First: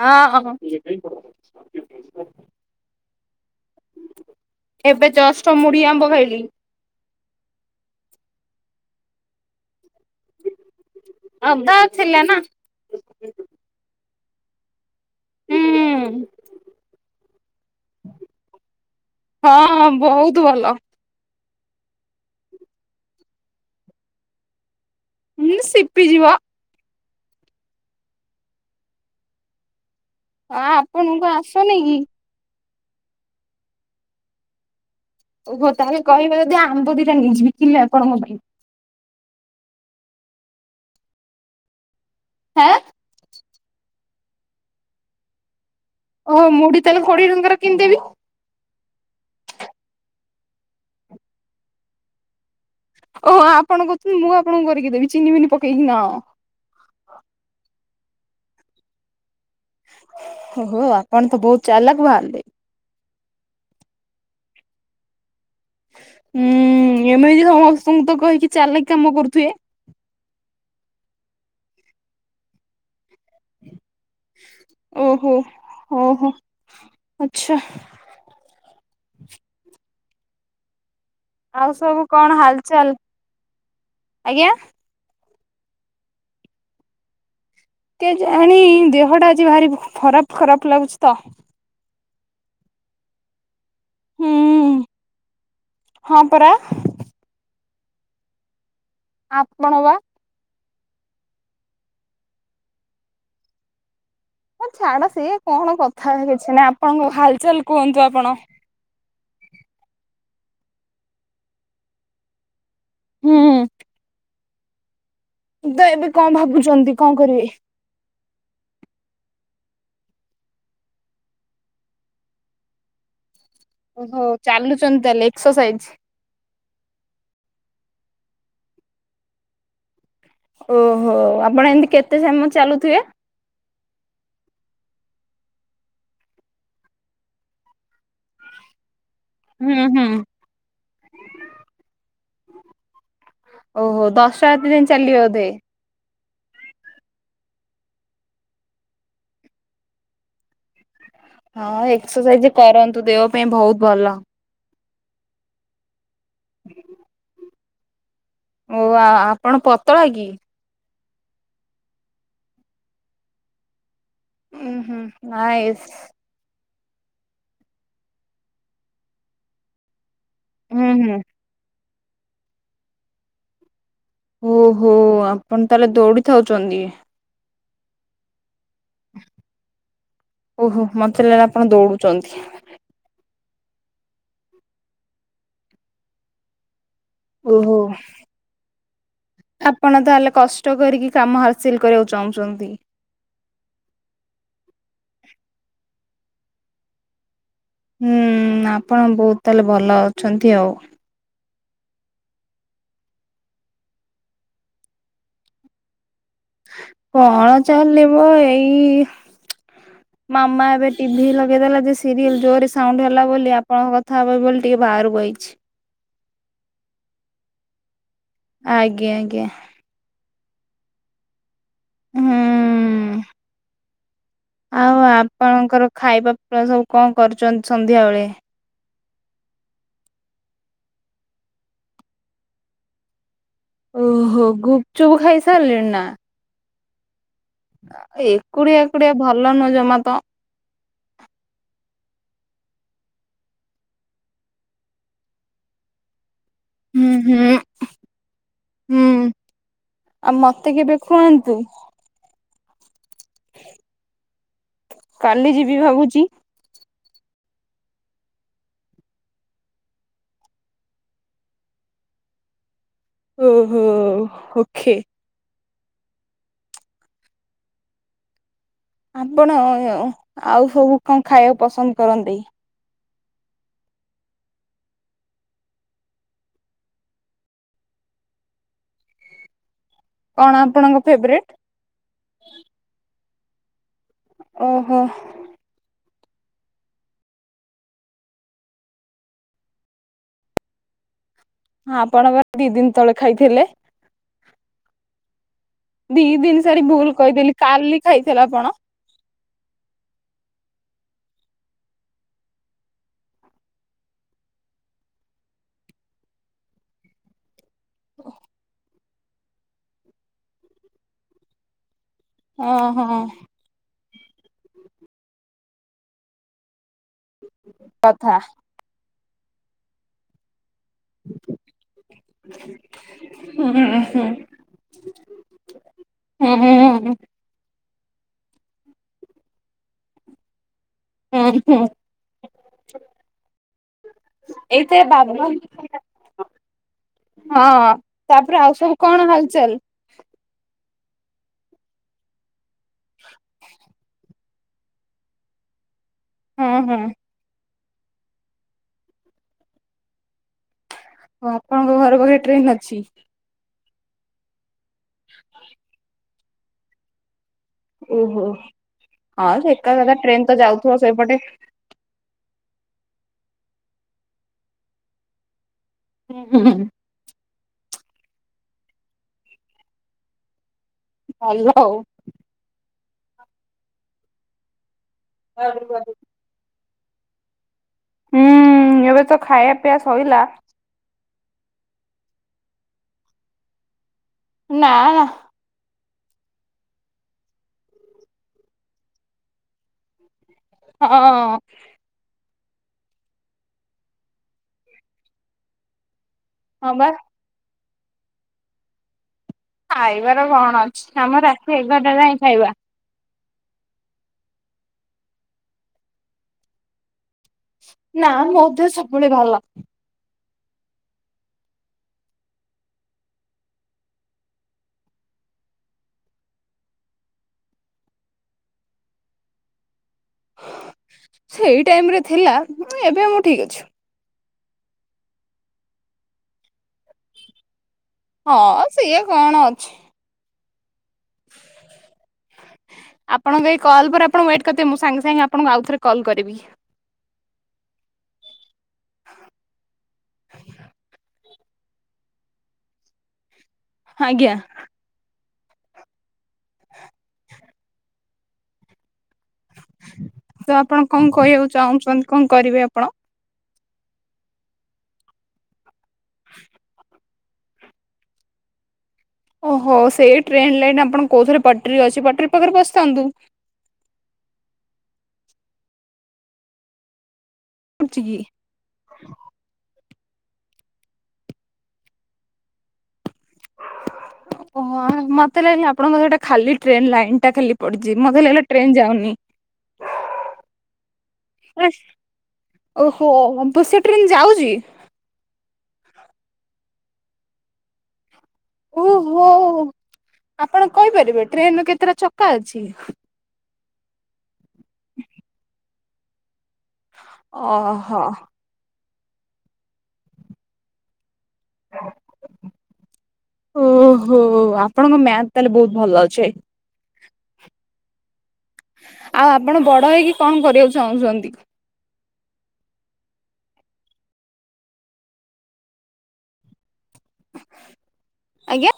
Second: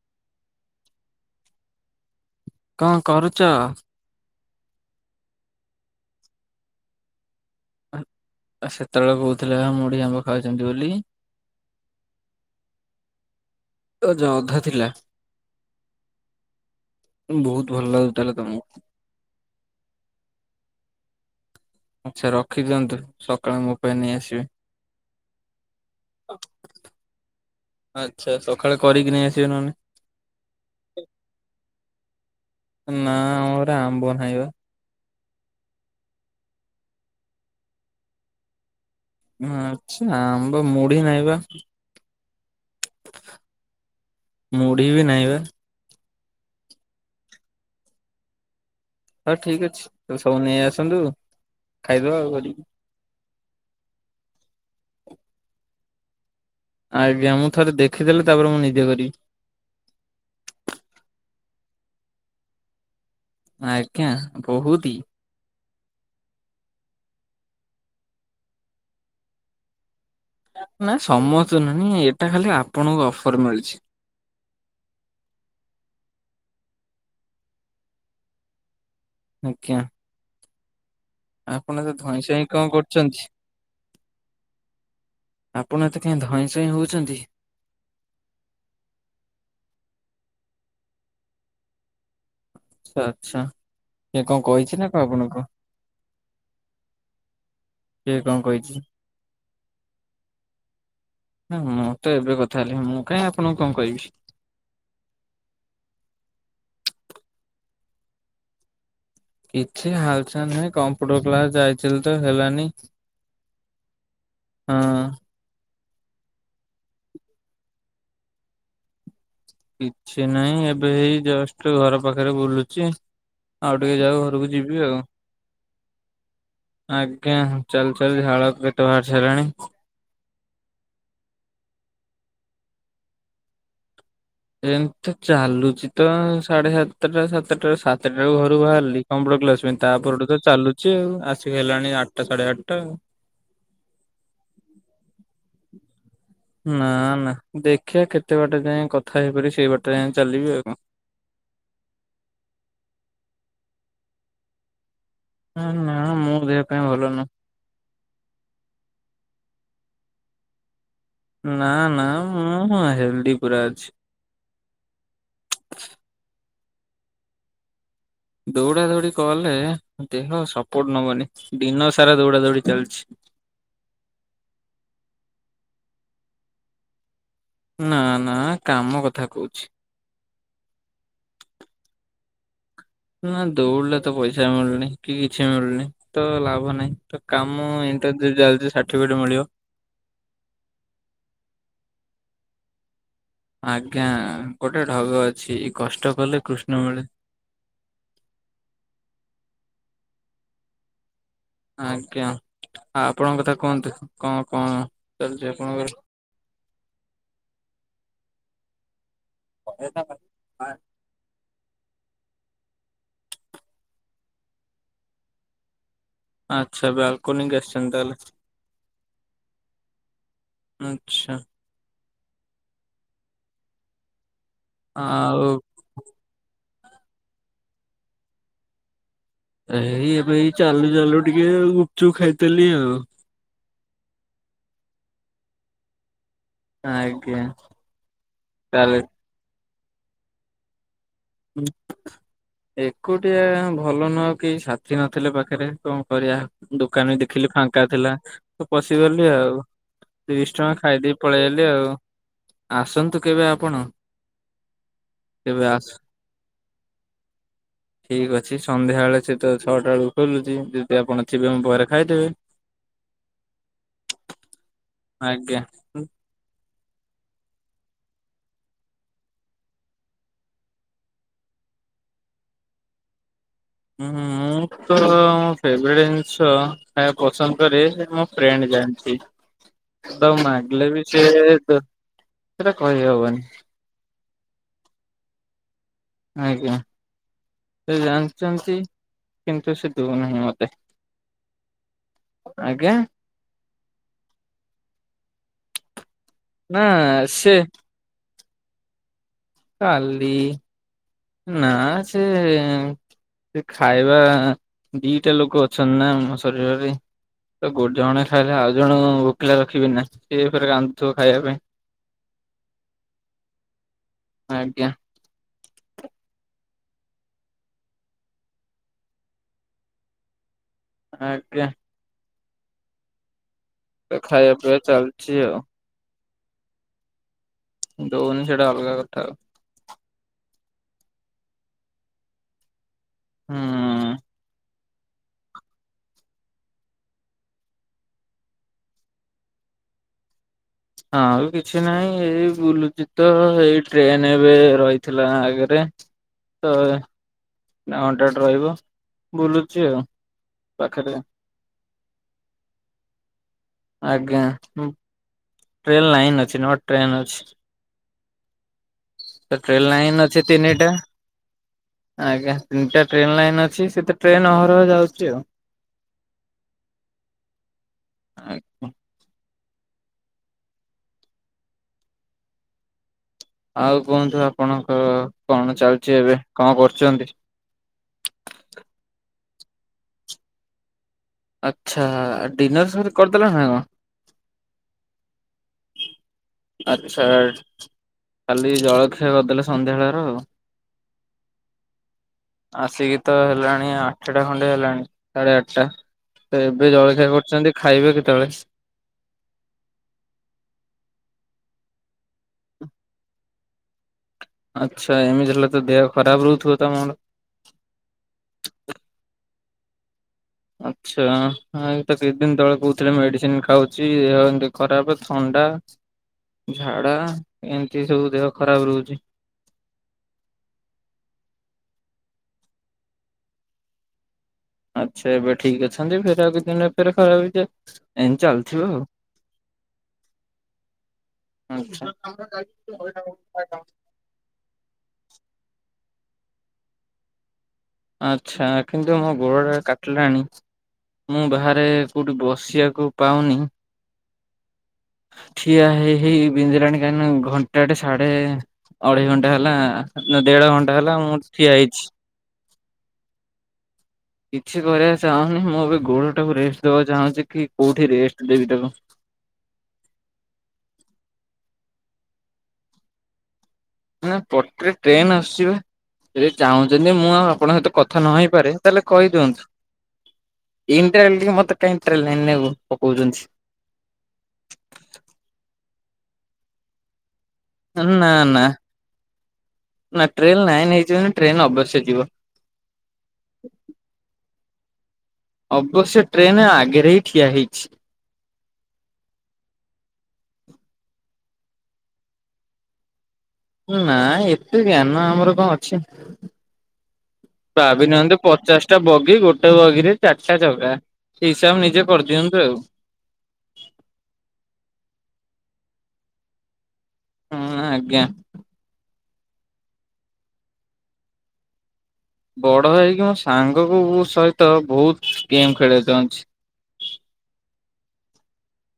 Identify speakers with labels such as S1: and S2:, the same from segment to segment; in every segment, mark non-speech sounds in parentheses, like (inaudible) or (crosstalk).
S1: ହଁ ହଁ
S2: କଣ କରୁଛ?
S1: ଏବେ ଜଷ୍ଟ ମୁଢ଼ି ଆମ୍ବ ଖାଇଲି।
S2: ସେତେବେଳେ କହୁଥିଲ ବା, ମୁଢି ଆମ୍ବ ଖାଉଛନ୍ତି ବୋଲି?
S1: ଅଧା ଥିଲା ନା।
S2: ଯୋଉ ଅଧା ଥିଲା,
S1: ହୁଁ।
S2: (inaudible) ବହୁତ ଭଲ ଲାଗୁଥିଲା ତମକୁ?
S1: ହଁଁ ହଁ, ବହୁତ ଭଲ।
S2: ଆଚ୍ଛା, ରଖିଦିଅନ୍ତୁ। ସକାଳେ ମୋ ପାଇଁ ନେଇ ଆସିବେ।
S1: (unintelligible) ସିପି ଯିବ।
S2: ଆଚ୍ଛା, ସକାଳେ କରିକି ନେଇ ଆସିବେ, ନହେଲେ।
S1: ହଁ, ଆପଣଙ୍କୁ ଆସନି କି?
S2: ନା, ଆମଘରେ ଆମ୍ବ ନାହିଁ ବା।
S1: ଓହୋ ତାହେଲେ କହିବ ଯଦି ଆମ୍ବ ଦିଟା ନିଇ ଯିବି କିିଲେ ଆପଣଙ୍କ ପାଇଁ?
S2: ଆମ ବା ମୁଢି ନହିଁ ବା।
S1: ହା
S2: ମୁଢି ବି ନାହିଁ ବା।
S1: ଓହୋ ମୁଢି ତାହେଲେ କୋଡ଼ିଏ ଟଙ୍କାର କିଣିଦେବି।
S2: ହଁ ଠିକ ଅଛି ସବୁ ନେଇ ଆସନ୍ତୁ ଖାଇଦବା ଆଉ କରିକି।
S1: ଓହୋ ଆପଣ କହୁଛନ୍ତି ମୁଁ ଆପଣଙ୍କୁ କରିକି ଦେବି ଚିନି ବିିନି ପକେଇକି ନା?
S2: ଆଜ୍ଞା। ମୁଁ ଥରେ ଦେଖିଦେଲେ ତାପରେ ମୁଁ ନିଜେ କରିବି।
S1: ଓହୋ ଆପଣ ତ ବହୁତ ଚାଲାକ ବାହାରିଲେ।
S2: ଆଜ୍ଞା ବହୁତି।
S1: ହୁଁ ଏମିତି ସମସ୍ତଙ୍କୁ ତ କହିକି ଚାଲିକି କାମ କରୁଥିବେ?
S2: ନା ସମସ୍ତେ ନାଇ ଏଇଟା ଖାଲି ଆପଣଙ୍କୁ ଅଫର ମିଳିଛି।
S1: ଓହୋ। ଓହୋ ଆଚ୍ଛା।
S2: ଆଜ୍ଞା।
S1: ଆଉ
S2: ଆପଣ ଏତେ
S1: ସବୁ
S2: ଧଇଁ ସଇଁ ହେଇ କଣ
S1: ହାଲଚାଲ
S2: କରୁଛନ୍ତି?
S1: ଆଜ୍ଞା।
S2: ଆପଣ ଏତେ କାହିଁ ଧଇଁ ସଇଁ ହଉଛନ୍ତି?
S1: କେଜାଣି ଦେହଟା ଆଜି ଭାରି ଖରାପ ଖରାପ ଲାଗୁଛି ତ।
S2: ଆଛା ଆଛା କିଏ
S1: ହୁଁ
S2: କଣ କହିଛି ନା କଣ ଆପଣଙ୍କୁ?
S1: ହଁ ପରା
S2: କିଏ କଣ କହିଛି?
S1: ଆପଣ ବା।
S2: ହଁ ମୁଁ ତ ଏବେ କଥା ହେଲି ମୁଁ କାଇଁ ଆପଣଙ୍କୁ କଣ କହିବି।
S1: ମୋ ଛାଡ ସିଏ କଣ କଥା କିଛି ନାହିଁ। ଆପଣଙ୍କ ହାଲଚାଲ କୁହନ୍ତୁ ଆପଣ?
S2: କିଛି ହାଲ ଚାଲ ନୁହେଁ କମ୍ପୁଟର କ୍ଲାସ ଯାଇଥିଲି ତ ହେଲାନି।
S1: ହୁଁ।
S2: ହଁ।
S1: ତ ଏବେ କଣ ଭାବୁଛନ୍ତି କଣ କରିବେ?
S2: କିଛି ନାହିଁ ଏବେ ହେଇ ଜଷ୍ଟ ଘର ପାଖରେ ବୁଲୁଛି। ଆଉ ଟିକେ ଯାଉ
S1: ଓହୋ
S2: ଘରକୁ ଯିବି ଆଉ।
S1: ଚାଲୁଛନ୍ତି ତାହେଲେ ଏକ୍ସରସାଇଜ
S2: ଆଜ୍ଞା। ଚାଲି ଚାଲି ଝାଳ କେତେ ବାହାରି ସାରିଲାଣି।
S1: ଓହୋ ଆପଣ ଏମତି କେତେ ସମୟ ଚାଲୁଥିବେ?
S2: ଏମ ତ ଚାଲୁଛି ତ ସାଢେ ସାତଟା ସାତଟାରୁ ସାତଟା ରୁ ଘରୁ ବାହାରିଲି। କମ୍ପ୍ୟୁଟର କ୍ଲାସ
S1: ହୁଁ
S2: ପାଇଁ
S1: ହୁଁ
S2: ତାପରଠୁ ତ ଚାଲୁଛି ଆଉ ଆସିକି ହେଲାଣି ଆଠଟା ସାଢେ ଆଠଟା ଆଉ।
S1: ଓହୋ ଦଶଟା ରାତି ଯାଇଁ ଚାଲିବ ବୋଧେ
S2: ନା ନା ଦେଖିବା କେତେ ବାଟେ ଯାଇଁ କଥା ହେଇପାର ସେଇ ବାଟ ଯାଇ ଚାଲିବି ଆଉ କଣ।
S1: ହଁ ଏକ୍ସରସାଇଜ କରନ୍ତୁ ଦେହ ପାଇଁ ବହୁତ ଭଲ।
S2: ନା ନା ମୁଁ ଦେହ ପାଇଁ ଭଲ ନୁଁ।
S1: ଓ ଆ ଆପଣ ପତଳା କି?
S2: ନା ନା ମୁଁ ହେଲଦି ପୁରା ଅଛି।
S1: ହୁଁ ହୁଁ ନାଇସ୍।
S2: ଦୌଡା ଦୌଡି କଲେ ଦେହ
S1: ହୁଁ
S2: ସପୋର୍ଟ
S1: ହୁଁ
S2: ନବନି। ଦିନ ସାରା ଦୌଡା ଦୌଡି ଚାଲିଛି।
S1: ଓହୋ ଆପଣ ତାହେଲେ ଦୌଡିଥାଉଛନ୍ତି?
S2: ନା ନା କାମ କଥା କହୁଛି।
S1: ଓହୋ ମତେ ଲଲେ ଆପଣ ଦୌଡୁଛନ୍ତି।
S2: ନା ଦୌଡିଲେ ତ ପଇସା ମିଳୁନି କି କିଛି ମିଳୁନି ତ ଲାଭ ନାହିଁ। ତ କାମ
S1: ଓହୋ
S2: ଇଣ୍ଟର ଜଲଦି ସାର୍ଟିଫିକେଟ ମିଳିବ।
S1: ଆପଣ ତାହେଲେ କଷ୍ଟ କରିକି କାମ ହାସିଲ କରିବାକୁ ଚାହୁଁଛନ୍ତି?
S2: ଆଜ୍ଞା ଗୋଟେ ଢଗ ଅଛି କଷ୍ଟ କଲେ କୃଷ୍ଣ ମିଳେ।
S1: ହୁଁ ଆପଣ ବହୁତ ତାହେଲେ ଭଲ ଅଛନ୍ତି ଆଉ।
S2: ଆଜ୍ଞା ଆ ଆପଣଙ୍କ କଥା କୁହନ୍ତୁ କଣ କଣ ଚାଲଚି ଆପଣଙ୍କର?
S1: କଣ ଚାଲିବ ଏଇ ମାମା ଏବେ। ଟିଭି ଲଗେଇଦେଲା ଯେ ସିରିଏଲ ଜୋରେ ସାଉଣ୍ଡ ହେଲା ବୋଲି ଆପଣଙ୍କ କଥା ହେବେ ବୋଲି ଟିକେ ବାହାରୁକୁ ଆଇଛି।
S2: ଆଚ୍ଛା ବ୍ୟାଲକୋନିକି ଆସଛନ୍ତି ତାହେଲେ?
S1: ଆଜ୍ଞା ଆଜ୍ଞା।
S2: ଆଚ୍ଛା।
S1: ହୁଁ। ଆଉ ଆପଣଙ୍କର ଖାଇବା ପିବା ସବୁ କଣ କରୁଚନ୍ତି ସନ୍ଧ୍ୟାବେଳେ?
S2: ଏଇ ଏବେ ଏଇ ଚାଲୁ ଚାଲୁ ଟିକେ ଆଉ ଗୁପଚୁପ ଖାଇଦେଲି ଆଉ।
S1: ଓହୋ ଗୁପଚୁପୁ ଖାଇ ସାରଲେଣି ନା?
S2: ଆଜ୍ଞା।
S1: ଆ ଏକୁଟିଆ
S2: ତାହେଲେ
S1: ଏକୁଟିଆ ଭଲ ନୁହଁ ଜମା ତ।
S2: ହୁଁ। ଏକୁଟିଆ ଭଲ ନୁହଁ କି ସାଥି ନଥିଲେ ପାଖେରେ କଣ କରିବା।
S1: ହୁଁ
S2: ଦୋକାନରେ ଦେଖିଲି
S1: ହୁଁ
S2: ଫାଙ୍କା ଥିଲା ତ
S1: ହୁଁ
S2: ପଶିଗଲି ଆଉ।
S1: ଆଉ
S2: ତିରିଶ ଟଙ୍କା
S1: ମତେ କେବେ
S2: ଖାଇଦେଇ ପଳେଇ
S1: ଖୁଆନ୍ତୁ
S2: ଆଇଲି ଆଉ ଆସନ୍ତୁ କେବେ ଆପଣ।
S1: କାଲି
S2: କେବେ
S1: ଯିବି
S2: ଆସ
S1: ଭାବୁଚି।
S2: ଠିକ ଅଛି ସନ୍ଧ୍ୟାବେଳେ ସେ ତ ଛଅଟା ବେଳୁକୁ ଖୋଲୁଚି ଯଦି ଆପଣ ଥିବେ ମୋ ପାଖରେ ଖାଇଦେବେ।
S1: ଓହୋ ଓଖେ।
S2: ଆଜ୍ଞା।
S1: ଆପଣ ଆଉ ସବୁ କଣ ଖାଇବାକୁ ପସନ୍ଦ କରନ୍ତି?
S2: ଉଁହୁଁ ମୁଁ ତ ମୋ ଫେବରେଟ ଜିନଷ ଖାଇବାକୁ ପସନ୍ଦ କରେ ମୋ ଫ୍ରେଣ୍ଡ ଜାଣିଚି।
S1: (unintelligible)
S2: ତାକୁ ମାଗିଲେ
S1: ଆପଣଙ୍କ
S2: ବି ସେ
S1: ଫେବରେଟ୍?
S2: ଦ ସେଟା କହି ହବନି।
S1: ଓହୋ।
S2: ଆଜ୍ଞା ସେ ଜାଣଚନ୍ତି କିନ୍ତୁ ସେ ଦୋଉନାହିଁ ମତେ।
S1: ହଁ ଆପଣ ପା ଦି ଦିନ
S2: ଆଜ୍ଞା
S1: ତଳେ ଖାଇଥିଲେ। ଦି ଦିନ ସରି
S2: ନା
S1: ଭୁଲ
S2: ସେ
S1: କହିଦେଲି କାଲି ଖାଇଥିଲେ ଆପଣ।
S2: କାଲି। ନାଁ ସେ। ସେ ଖାଇବା ଦିଟା ଲୋକ ଅଛନ୍ତି ନା ଆମ ଶରୀରରେ। ତ ଗୋଟ ଜଣେ ଖାଇଲେ ଆଉ ଜଣ ଭୋକିଲା ରଖିବି ନା ସିଏ ଫେରେ ରାନ୍ଧୁଥିବ ଖାଇବା ପାଇଁ।
S1: ହଁ ହଁ।
S2: ଆଜ୍ଞା।
S1: କଥା।
S2: ଆଜ୍ଞା।
S1: ହୁଁ
S2: ତ
S1: ହୁଁ।
S2: ଖାଇବା ପିଇବା ଚାଲିଛି ଆଉ।
S1: ହୁଁ ହୁଁ ହୁଁ ହୁଁ।
S2: ଦୋଉନି ସେଟା ଅଲଗା କଥା ଅ।
S1: ହୁଁ ହୁଁ।
S2: ହୁଁ
S1: ଏଇଠେ ବାବୁ (inaudible) ହଁ। ହଁ ତାପରେ ଆଉ ସବୁ କଣ ହାଲଚାଲ?
S2: ଆଁଉ କିଛି ନାଇଁ ଏଇ ବୁଲୁଚି ତ ଏଇ ଟ୍ରେନେ ଏବେ ରହିଥିଲା ଆ ଘରେ
S1: ହଁ
S2: ତ
S1: ହଁ।
S2: ନା ଘଣ୍ଟାଟେ ରହିବ ବୁଲୁଚି ଆଉ ପାଖେରେ।
S1: ଓ ଅପାଙ୍କ ଘର ପାଖେ ଟ୍ରେନ ଅଛି।
S2: ଆଜ୍ଞା, ହୁଁ ଟ୍ରେନ୍ ଲାଇନ୍ ଅଛି ନଟ ଟ୍ରେନ୍ ଅଛି।
S1: ଓହୋ,
S2: ତ
S1: ହଁ ସେ
S2: ଟ୍ରେନ ଲାଇନ୍
S1: ଏକାକଥା
S2: ଅଛି
S1: ଟ୍ରେନ ତ
S2: ତିନିଟା।
S1: ଯାଉଥିବ ସେପଟେ।
S2: ଆଜ୍ଞା, ତିନଟା ଟ୍ରେନ ଲାଇନ୍ ଅଛି ସେତ ଟ୍ରେନ ଅହରହ ଯାଉଚି ଆଉ।
S1: ଉଁ ହୁଁ ହୁଁଁ
S2: ଆଜ୍ଞା
S1: ଭଲ ଆଉ।
S2: ଆଉ କୁହନ୍ତୁ, ଆପଣଙ୍କ କଣ ଚାଲଚି ଏବେ କଣ କରୁଚନ୍ତି?
S1: ହୁଁ, ଏବେ ତ ଖାଇବା ପିଇବା ସଇଲା।
S2: ଆଚ୍ଛା ଡିନର ସବୁ କରିଦେଲଣି ନା କଣ?
S1: ନାଁ ନା
S2: ଆଚ୍ଛା କାଲି ଜଳଖିଆ କରିଦେଲ ସନ୍ଧ୍ୟା ବେଳର ଆଉ।
S1: ହଁ
S2: ଆସିକି ତ ହେଲାଣି ଆଠଟା ଖଣ୍ଡେ ହେଲାଣି ସାଢେ ଆଠଟା। ଏବେ
S1: ହଁ ବା
S2: ଜଳଖିଆ କରୁଚନ୍ତି ଖାଇବେ କେତବଳେ?
S1: ଖାଇବାର କଣ ଅଛି, ଆମ ରାତି ଏଗାରଟା ଯାଏଁ ଖାଇବା।
S2: ଆଚ୍ଛା, ଏମିତି ହେଲେ ତ ଦେହ ଖରାପ ରହୁଥିବ ତମର।
S1: ନାଁ ମୋ ଦେହ ସବୁବଳେ ଭଲ।
S2: ଆଚ୍ଛା, ଏଇତ କିଛି ଦିନ ତଳେ କହୁଥିଲେ ମେଡିସିନ ଖାଉଚି। ଇଏ ଖରାପେ ଥଣ୍ଡା ଝାଡା ଏମତି ସବୁ ଦେହ ଖରାପ ରହୁଚି।
S1: ସେଇ ଟାଇମ ରେ ଥିଲା। ହୁଁ ଏବେ ମୁଁ ଠିକ ଅଛି।
S2: ଆଚ୍ଛାଏବେ ଠିକ ଅଛନ୍ତି, ଫେରେ ଆଉ କିଛି ଦିନରେ ଫେରେ ଖରାପ ହେଇଯିବ।
S1: ହଁ ସିଏ କଣ ଅଛି।
S2: ଆଚ୍ଛା
S1: ଆପଣଙ୍କ ଏଇ
S2: (unintelligible)
S1: କଲ୍ ପରେ ଆପଣ ୱେଟ୍ କରିଥିବେ ମୁଁ ସାଙ୍ଗେ ସାଙ୍ଗେ ଆପଣଙ୍କୁ ଆଉଥରେ କଲ କରିବି।
S2: ଆଚ୍ଛା କିନ୍ତୁ ମୋ ଗୋଡ଼ଟା କାଟିଲାଣି, ମୁଁ ବାହାରେ କଉଠି ବସିବାକୁ ପାଉନି।
S1: ହାଜ୍ଞା।
S2: ଠିଆ ହେଇ ହେଇ ବିନ୍ଧିଲାଣି କାହିଁକି ନା ଘଣ୍ଟାଟେ ସାଢେ, ଅଢେଇ ଘଣ୍ଟା ହେଲା,
S1: ତ
S2: ଦେଢ ଘଣ୍ଟା
S1: ଆପଣ
S2: ହେଲା
S1: କଣ
S2: ମୁଁ
S1: କହିବାକୁ
S2: ଠିଆ ହେଇଛି।
S1: ଚାହୁଁଛନ୍ତି କଣ କରିବେ ଆପଣ?
S2: କିଛି କରିବାକୁ ଚାହୁଁନି। ମୁଁ ଏବେ ଗୋଡ ଟାକୁ ରେଷ୍ଟ ଦବାକୁ ଚାହୁଁଛି, କି କୋଉଠି ରେଷ୍ଟ ଦେବି ତାକୁ।
S1: ଓହୋ ସେଇ ଟ୍ରେନ୍ ଲାଇନ, ଆପଣ କୋଉ ଥରେ ପଟରୀ ଅଛି ପଟରୀ ପାଖରେ ବସିଥାନ୍ତୁ।
S2: ନା ପଟ୍ଟ୍ରି ରେ ଟ୍ରେନ ଆସୁଚିବା। ସେ ଚାହୁଁଛନ୍ତି ମୁଁ ଆଉ ଆପଣଙ୍କ ସହିତ
S1: ପଡୁଛି
S2: କଥା
S1: କି?
S2: ନହଇପାରେ। ତାହେଲେ କହିଦିଅନ୍ତୁ ଇଣ୍ଡାଲ ମତେ କାହିଁ ଟ୍ରେନ ଲାଇନ୍ ରେ ପକଉଛନ୍ତି।
S1: ଓହ ମତେ ଲାଗିଲା ଆପଣଙ୍କର ସେଟା ଖାଲି ଟ୍ରେନ୍ ଲାଇନ୍ ଟା ଖାଲି। ପଡିଛି
S2: ନା
S1: ମତେଲେ
S2: ନା
S1: ହେଲେ ଟ୍ରେନ ଯାଉନି।
S2: ନା ଟ୍ରେନ ଲାଇନ ହେଇଛି ମାନେ ଟ୍ରେନ ଅବଶ୍ୟ
S1: (unintelligible)
S2: ଯିବ।
S1: ଓହୋ ବାପସ ସେଇ ଟ୍ରେନ୍ ଯାଉଛି?
S2: ଅବଶ୍ୟ ଟ୍ରେନ ଆଗରେ ହିଁ ଠିଆ ହେଇଛି।
S1: ଓହୋ, ଆପଣ କହିପାରିବେ ଟ୍ରେନ ର କେତେଟା ଚକା ଅଛି?
S2: ନା ଏତେ ଜ୍ଞାନ ଆମର କ ଅଛି?
S1: ଓହୋ
S2: ଭାବିନାହାନ୍ତି ପଚାଶ ଗଟା ବଗି ଗୋଟେ ବଗିରେ ଚାରିଟା ଚଗ ଏଇସବ ନିଜେ କରିଦିଅନ୍ତୁ ଆଉ
S1: ଓହୋ ଆପଣଙ୍କ ମ୍ୟାଥ ତାହେଲେ ବହୁତ ଭଲ ଅଛେ।
S2: ହୁଁ ଆଜ୍ଞା।
S1: ଆଉ ଆପଣ ବଡ଼ ହେଇକି କଣ କରିବାକୁ ଚାହୁଁଛନ୍ତି?
S2: ବଡ ହେଇକି ମୋ ସାଙ୍ଗ କ ସହିତ ବହୁତ ଗେମ୍ ଖେଳିବାକୁ ଚାହୁଁଛି।
S1: ଆଜ୍ଞା।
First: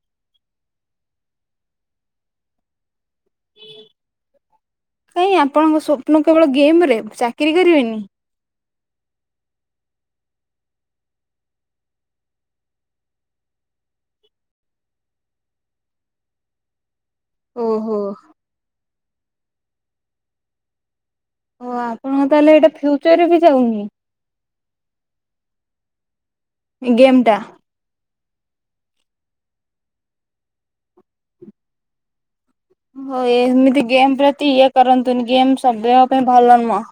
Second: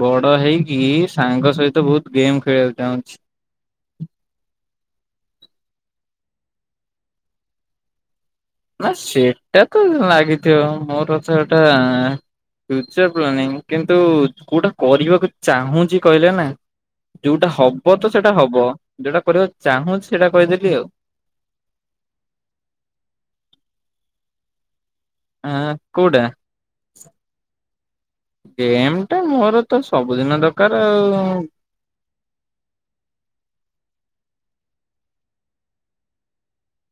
S2: ବଡ ହେଇକି ସାଙ୍ଗ ସହିତ ବହୁତ ଗେମ୍ ଖେଳିବାକୁ ଚାହୁଁଛି।
S1: କାଇହିଁ ଆପଣଙ୍କ ସ୍ୱପ୍ନ କେବଳ ଗେମ ରେ ଚାକିରି କରିବେନି?
S2: ନା ସେଇଟା ତ ଲାଗିଥିବ ମୋର ତ ସେଇଟା ଫ୍ୟୁଚର ପ୍ଲାନିଂ କିନ୍ତୁ କୋଉଟା କରିବାକୁ ଚାହୁଁଛି କହିଲେ ନା? ଯୋଉଟା ହବ
S1: ଓହୋ
S2: ତ ସେଇଟା ହବ ଯୋଉଟା କରିବାକୁ ଚାହୁଁଛି ସେଇଟା କରିଦେଲି ଆଉ।
S1: ଓ ଆପଣ ତାହେଲେ ଏଇଟା ଫ୍ୟୁଚରରେ ବି ଯାଉନି।
S2: ଏଁ କୋଉଟା?
S1: ଗେମ୍ ଟା।
S2: ଗେମ୍ ଟାଟ ମୋର ତ ସବୁଦିନ ଦରକାର ଆଉ।
S1: ହ ଏମିତି ଗେମ୍ ପ୍ରତି ଇଏ କରନ୍ତୁନି ଗେମ୍ ସବୁ ବେଳ ପାଇଁ ଭଲ ନୁହଁ।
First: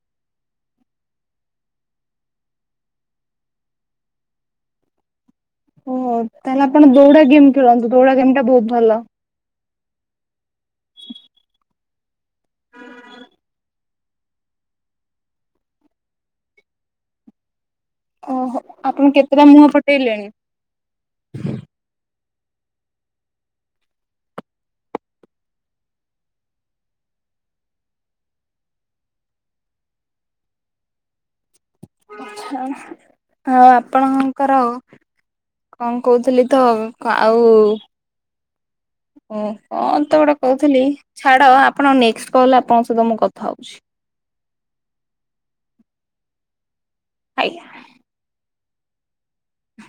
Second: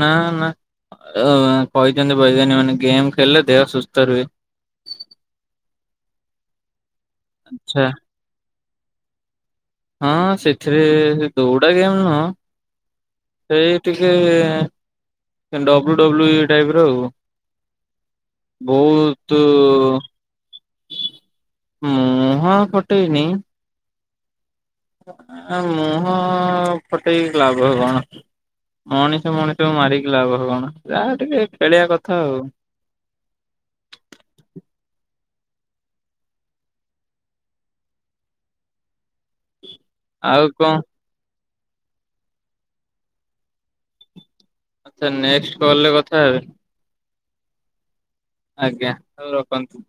S2: ନା ନା କହିଛନ୍ତି ବୈଜ୍ଞାନିକ ମାନେ ଗେମ୍ ଖେଳିଲେ ଦେହ ସୁସ୍ଥ ରୁହେ।
S1: ଓ ତାହେଲେ ଆପଣ ଦୌଡ଼ା ଗେମ୍
S2: ଆଛା
S1: ଖେଳନ୍ତୁ ଦୌଡା ଗେମ୍ ଟା ବହୁତ ଭଲ।
S2: ହଁ ସେଥିରେ ଦୌଡା ଗେମ୍ ନୁହଁ।
S1: ହୁଁ।
S2: ସେଇ ଟିକେ ଡବ୍ଲୁ ଡବ୍ଲୁ ଇ ଟାଇପ ର ଆଉ
S1: ଓହୋ ଆପଣ
S2: ବହୁତ
S1: କେତେଟା ମୁହଁ ପଠେଇଲେଣି?
S2: ମୁହଁ ଫଟେଇନି ମୁହଁ ଫଟେଇକି ଲାଭ କଣ? ମଣିଷ ମଣିଷକୁ ମାରିକି ଲାଭ କଣ ଯାହା ଟିକେ ଖେଳଆ କଥା ଆଉ।
S1: ଆଉ ଆପଣଙ୍କର କଣ କହୁଥିଲି ତ ଆଉ ଓ କଣ ତ ଗୋଟେ
S2: ଆଉ କଣ
S1: କହୁଥିଲି ଛାଡ ଆପଣ ନେକ୍ସଟ୍ କଲ ଆପଣଙ୍କ ସହିତ ମୁଁ କଥା ହଉଛି।
S2: ନେକ୍ସଟ କଲରେ କଥା ହେବେ।
S1: ଆଜ୍ଞା।
S2: ଆଜ୍ଞା ହଉ ରଖନ୍ତୁ।